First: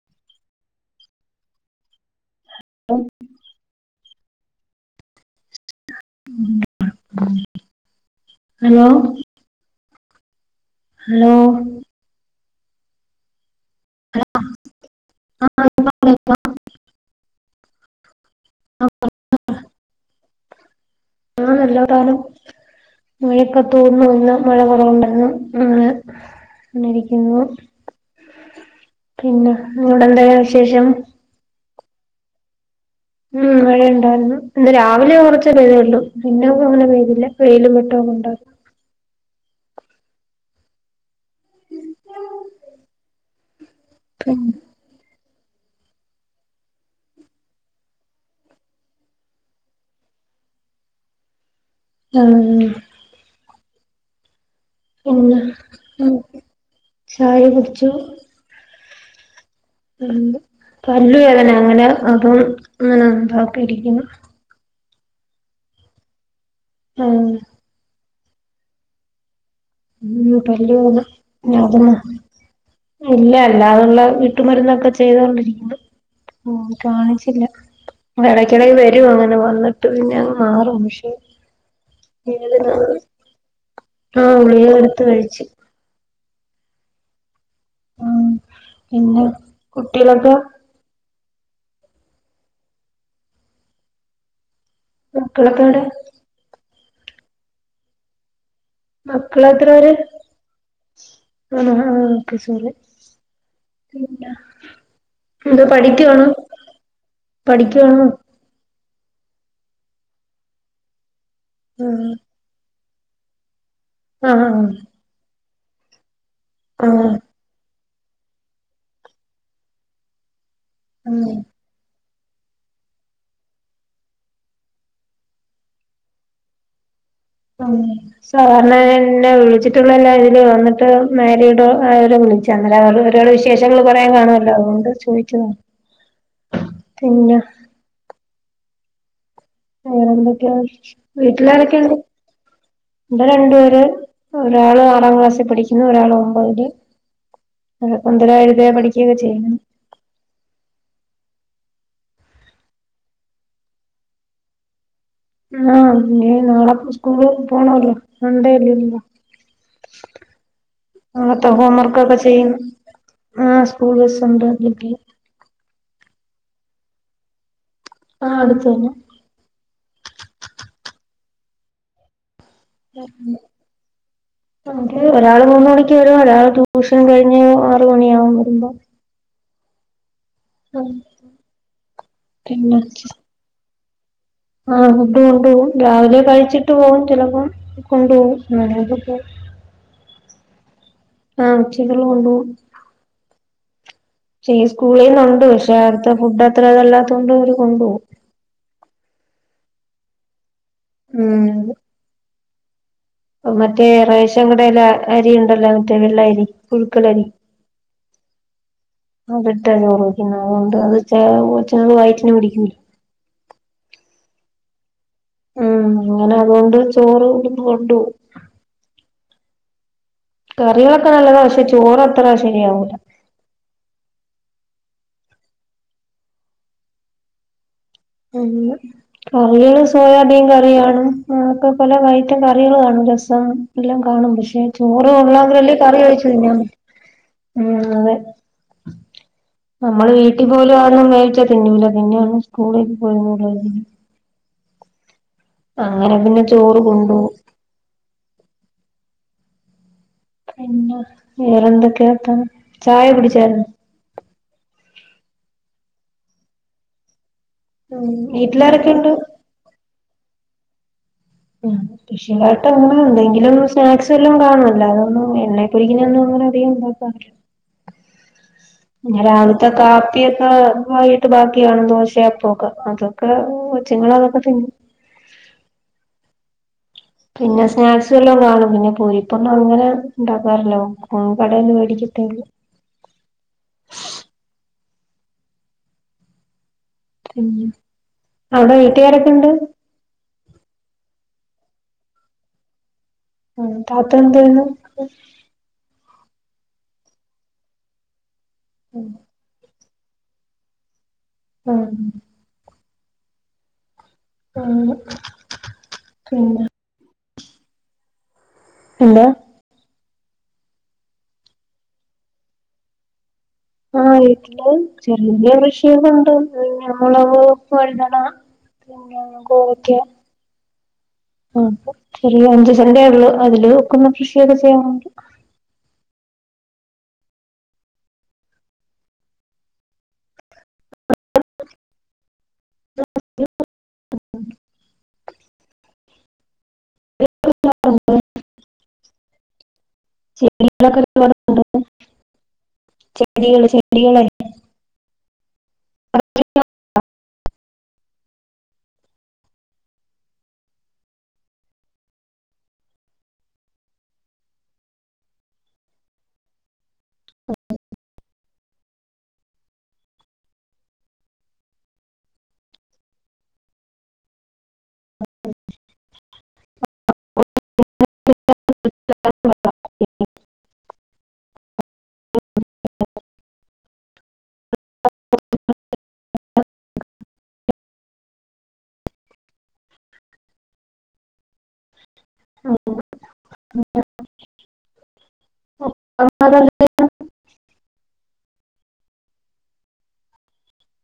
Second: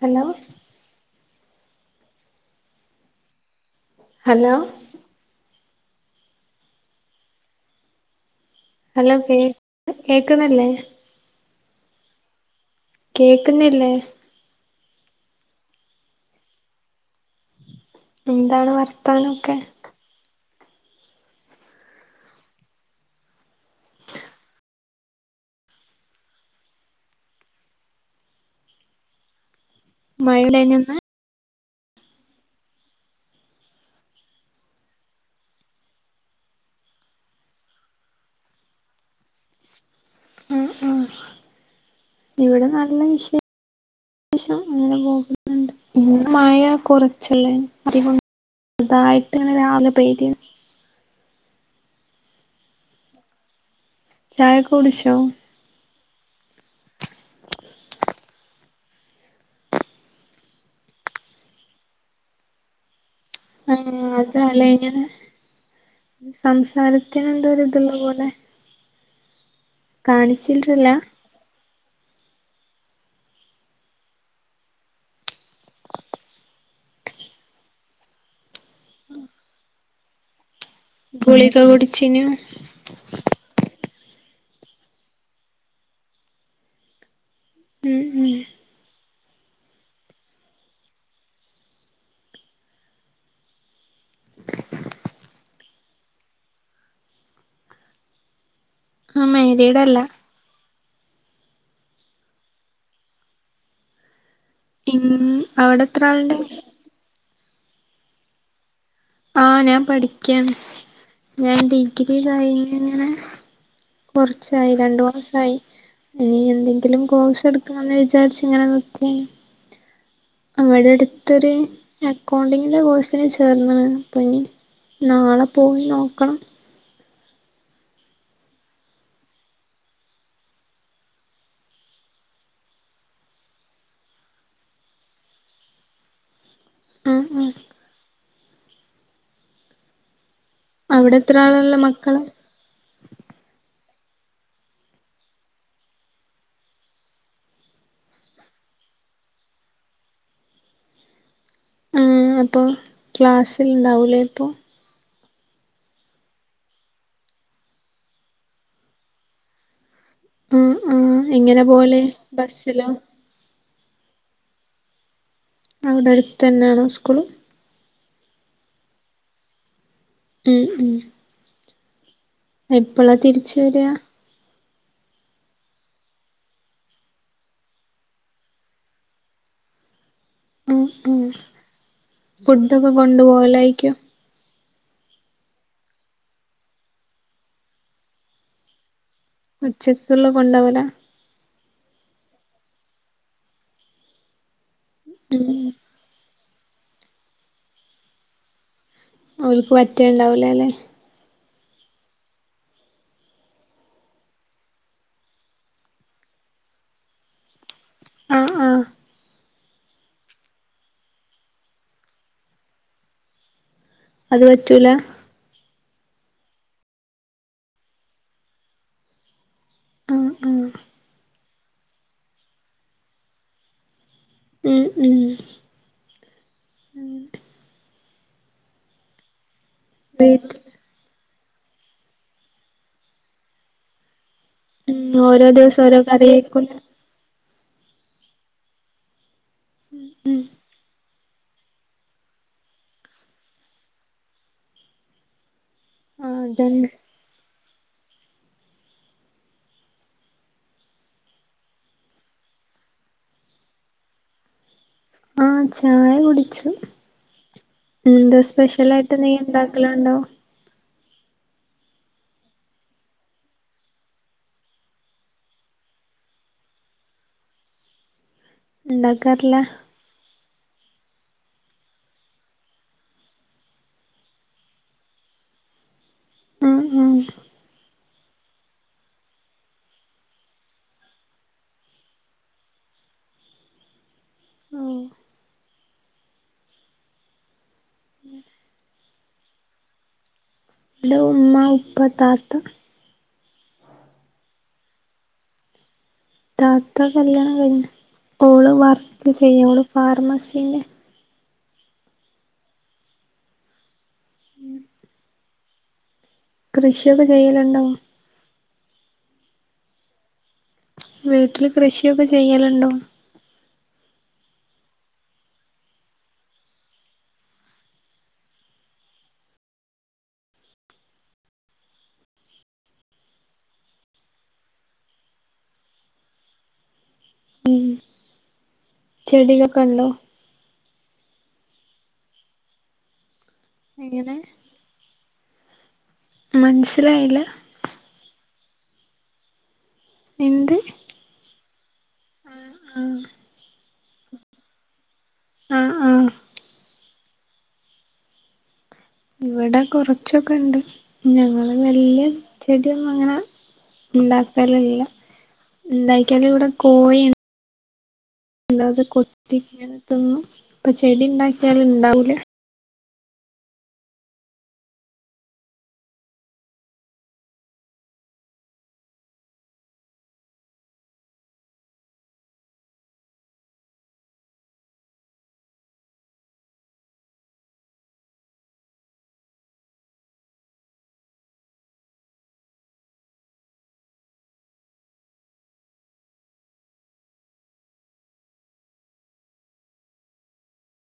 Hello [unintelligible] hello hello കേക്ക്ന്നില്ലേ hello കേക്ക്ന്നില്ലേ ആ അ അ എന്താണ് വർത്ത മാനമൊക്കെ ആഹ് [unintelligible] മഴയൊക്കെ തോർന്ന് വന്ന് മഴ കൊറവ്ണ്ടെര്ന്ന് അതെ വന്നിരിക്കുന്നു പിന്നെ ഇങ്ങോടെന്തേക്കേ വിശേഷം മഴണ്ടായിനന്ന് ഉം മഴണ്ടോ ഇന്ന് രാവിലെ കുറച്ച് പെയ്തുള്ളൂ പിന്നെ അങ്ങനെ പെയ്തില്ല വെയിലും വെട്ടോ ഒക്കെ ഉണ്ടായിരുന്നു [inaudible] ആഹ് ആഹ് ഇവിടെ നല്ല വി പിന്നെ ശേഷം അങ്ങനെ പോകുന്നു ഉം മഴ കൊറച്ചല്ലേ അധികൊ ചെറ്തായിട്ടാണ് രാവിലെ പെയ്തി ആ ചായ ഒക്കെ കുടിച്ചോ ആ ഒക്കെ ചായ കുടിച്ചോ പല്ല് പല്ലു വേദന അങ്ങനെ അപ്പം അങ്ങനെ എന്താക്കി ആ ഇരിക്കുന്നു അതല്ലേ ഇങ്ങനെ ആഹ് സംസാരത്തിന് എന്തോ ഒരിത് ഉള്ള പോലെ ഉം പല്ല് കാണിച്ചിട്ടില്ല വേദന അതിനാ ഇല്ല അല്ലാതെയുള്ള വീട്ടുമരുന്നൊക്കെ ചെയ്തൊണ്ടിരിക്കുന്നു ഉം കാണിച്ചില്ല ഇടക്കിടക്ക് വരും അങ്ങനെ വന്നിട്ട് പിന്നെങ്ങ് മാറും ഗുളിക കുടിച്ചിനു [unintelligible] ആ ഗുളിക കൊടുത്ത് കയിച് ഉം ഉം ഇങ്ങള് കുട്ടോളൊക്കെ മക്കളിക്കോവിടെ ആഹ് മക്കളേത്രെ പേര് മാരീഡല്ല [unintelligible] മക്കളെത്രണ്ട് പഠിക്കാണോ ആ ഞാൻ പഠിക്കാണ് ആ കുറച്ചായി രണ്ട് വർഷായി ആ ഇനിയെന്തെങ്കിലും ആ കൊയ്സ് എടുക്കണന്ന് വിചാരിച്ചിരിക്കാണ് ആ ആ ഇവിടെടുത്തൊരു അക്കൗണ്ടിന്റെ കൊയ്സ്ന് ചേർന്നിക്കണ് ഇപ്പഞ്ഞഹ്. നാളെ പോയി നോക്കണം സാറിന് എന്നെ വിളിച്ചിട്ടുള്ളല്ലാരിം ഇത്‌ വന്നിട്ട് മേരീടോ ആയി കൊറേ വിശേഷങ്ങള് കൊറേ കണോല്ലോ അതോണ്ടാ ചോയ്ക്നി ഉം പിന്ന ഉം അങ്ങനെ ക്കെ വിചാരിച് അവിടെ എത്ര ആളാള്ളെ വീട്ടിലാരൊക്കെ ണ്ട് മക്കള് ഇവിടെ രണ്ട് പേര് ഒരാൾ ആറാം ക്ലാസ്സിൽ പഠിക്കുന്നു ഒരാൾ ഒൻപതിൽ പഠിക്കക്കെ ചെയ്യിണ് ആ അപ്പൊ ക്ലാസ്എല്ലാം ഇണ്ടാവുലെ പ്പം ഉം ഊ ഇനി നാളെകേ സ്കൂളിൽ പോണല്ലോ സൻഡേ ലീവാ ഉം ഉം ആ നത്തെ എങ്ങനെ പോവല് ഹോംവർക്കക്കെ ചെയ്യുന്ന് ബസ്സിലോ ഉം മൂന്നിസണ്ട് പറഞ്ഞിട്ട് അവിടെട് തന്നെണോ സ്കൂള് ആഹ് അടുത്ത് തന്നെ ഉം ഉം എപ്പളാ തന്നെ തിരിച് വരാ ഒരാള് മൂന്ന് മണിക് വരും ഒരാള് ടൂഷൻ കയിഞ്ഞ് ആറ് മണിയാവും വരുമ്പം ഉം ഉം ഫുഡൊക്കെ കൊണ്ട് പോവലായിരിക്കു ആ ഫുഡ്‌ കൊണ്ടോവും രാവിലെ കഴിച്ചിട്ട് പോവും ചെലപ്പം കൊണ്ടോവും.. ഉച്ചക്ക്ള്ള കൊണ്ടോവലാ ആ ഉച്ചക്ക്ള്ള കൊണ്ടോവും ഷണം സ്കൂളില് ഉണ്ട്. ഉം പക്ഷേ. അവിടത്തെ ഫുഡ്‌ അത്ര ഇതില്ലതത്തോണ്ട് കൊണ്ടോവും ഓല്ക് പറ്റേണ്ടാവില്ലല്ലേ ഉം അഹ് മറ്റേ റേഷൻ കടയിലെ അറിയിൻടാല്ലോ മറ്റേ വെള്ളയരി പുഴുകലരി ആ ആ അതിട്ടാ ചോറ് വെക്കുന്നത് അത് കൊണ്ട് ചെ വയറ്റിന് പിടിക്കൂല അത് പറ്റൂലാ ഉം ഓന് അതോണ്ട് ചോറ് ഇവിടുന്ന് കൊണ്ടോവും ആഹ് ആഹ് കരകളൊക്കെ നല്ലതാ പക്ഷേ ചോറത്ര ശരി ആവൂല ഉം ഉം കറിയെല്ലാം സോയാബീൻ വീട്ടിൽ കറിയാണ് അങ്ങനത്തെ പല ഐറ്റം കറികളും കാണും രസം എല്ലാം കാണും പക്ഷേ ഉം ചോറ് ഓരോ കൊള്ളാഞാല് ദിവസം കറി ഓരോ ഒഴിച് തി ഉം കറിയായിരിക്കുംല്ലേ ഉം അതെ ഞമ്മള് വീട്ടി പോലും അതൊന്നും കഴിക്കത്തില്ല തിന്നൂല്ല പിന്നെ അവിടന്ന് സ്കൂളിൽ പോ ആ ആഹ് അങ്ങനെങ്ങനെ ചോറ് അതന്നെ കൊണ്ടോവും പിന്ന വേറെന്തൊക്കെ വർത്താനം ചായ കുടിച്ചോ ആഹ് ചായ കുടിച്ചു ഉം എന്താ സ്പെഷ്യലാ വീട്ടിലാരൊക്കെയുണ്ട് യിട്ട് നീ ഉണ്ടാക്കലണ്ടോ ആ കൃഷികായിട്ട് അങ്ങനെ എന്തെങ്കിലും സ്നാക്സ് എല്ലാം കാണല്ല അതൊന്നും എണ്ണെപ്പുരിരിക്കിന അധികം ഉണ്ടാക്കാ ഉ രാവിലത്തെ കാപ്പി ആയിട്ട് ബാക്കിയാണ് ദോശയാപ്പക്കെ അതൊക്കെച്ചുങ്ങളൾ അതൊക്കെ തിന്നും ഉം ഉം പിന്നെ സ്നാക്സ് വല്ലാം കാണും പിന്നെ പൂരിപ്പൊണം അങ്ങനെ ഉണ്ടാക്കാറല്ലോ കടൊന്ന മേടിക്ക ട്ടേല് ഓഹ് ഉം അവിടെ വീട്ടുകാരൊക്കെ ഉണ്ട് ഇവിടെ ഉമ്മ ഉപ്പ താത്ത ആ താത്ത എന്തയ്യുന്നു താത്ത കല്യാണം കഴിഞ്ഞു ഓള് വർക്ക് ചെയ്യ ഓള് ഫാർമസില് ആ ആ കൃഷിയൊക്കെ ചെയ്യലുണ്ടോ എന്താ വീട്ടില് കൃഷിയൊക്കെ ചെയ്യലുണ്ടോ ആഹ് വീട്ടില് ചെറിയ കൃഷിയൊക്കെ ഉണ്ട് മുളക് വഴുതന പിന്നെ കോവക്ക ആ ചെറിയ അഞ്ചു സെൻ്റ് ആ ഉള്ളൂ അതില്ക്കുന്ന കൃഷിയൊക്കെ ചെയ്യാൻണ്ട് ചെടികളൊക്കെണ്ടോ എങ്ങനെ മനസിലായില്ല എന്ത് ചെടികളൊക്കെ ഒരുപാട്ണ്ട് ആഹ് ചെടികള് ചെടികളെ ആഹ് ആഹ് ഇവിടെ കൊറച്ചൊക്കെ ഉണ്ട് ഞങ്ങള് വല്ിയ ചെടിയൊന്ന അങ്ങനെ ഉണ്ടാക്കലല്ല ഉണ്ടാക്കാല ഇവിടെ കോഴിണ് അല്ലാതെ കൊത്തി ഇങ്ങന തിന്നും ഇപ്പൊ ചെടി ഉണ്ടാക്കിയാല ഇണ്ടാവൂല അ അ ഓ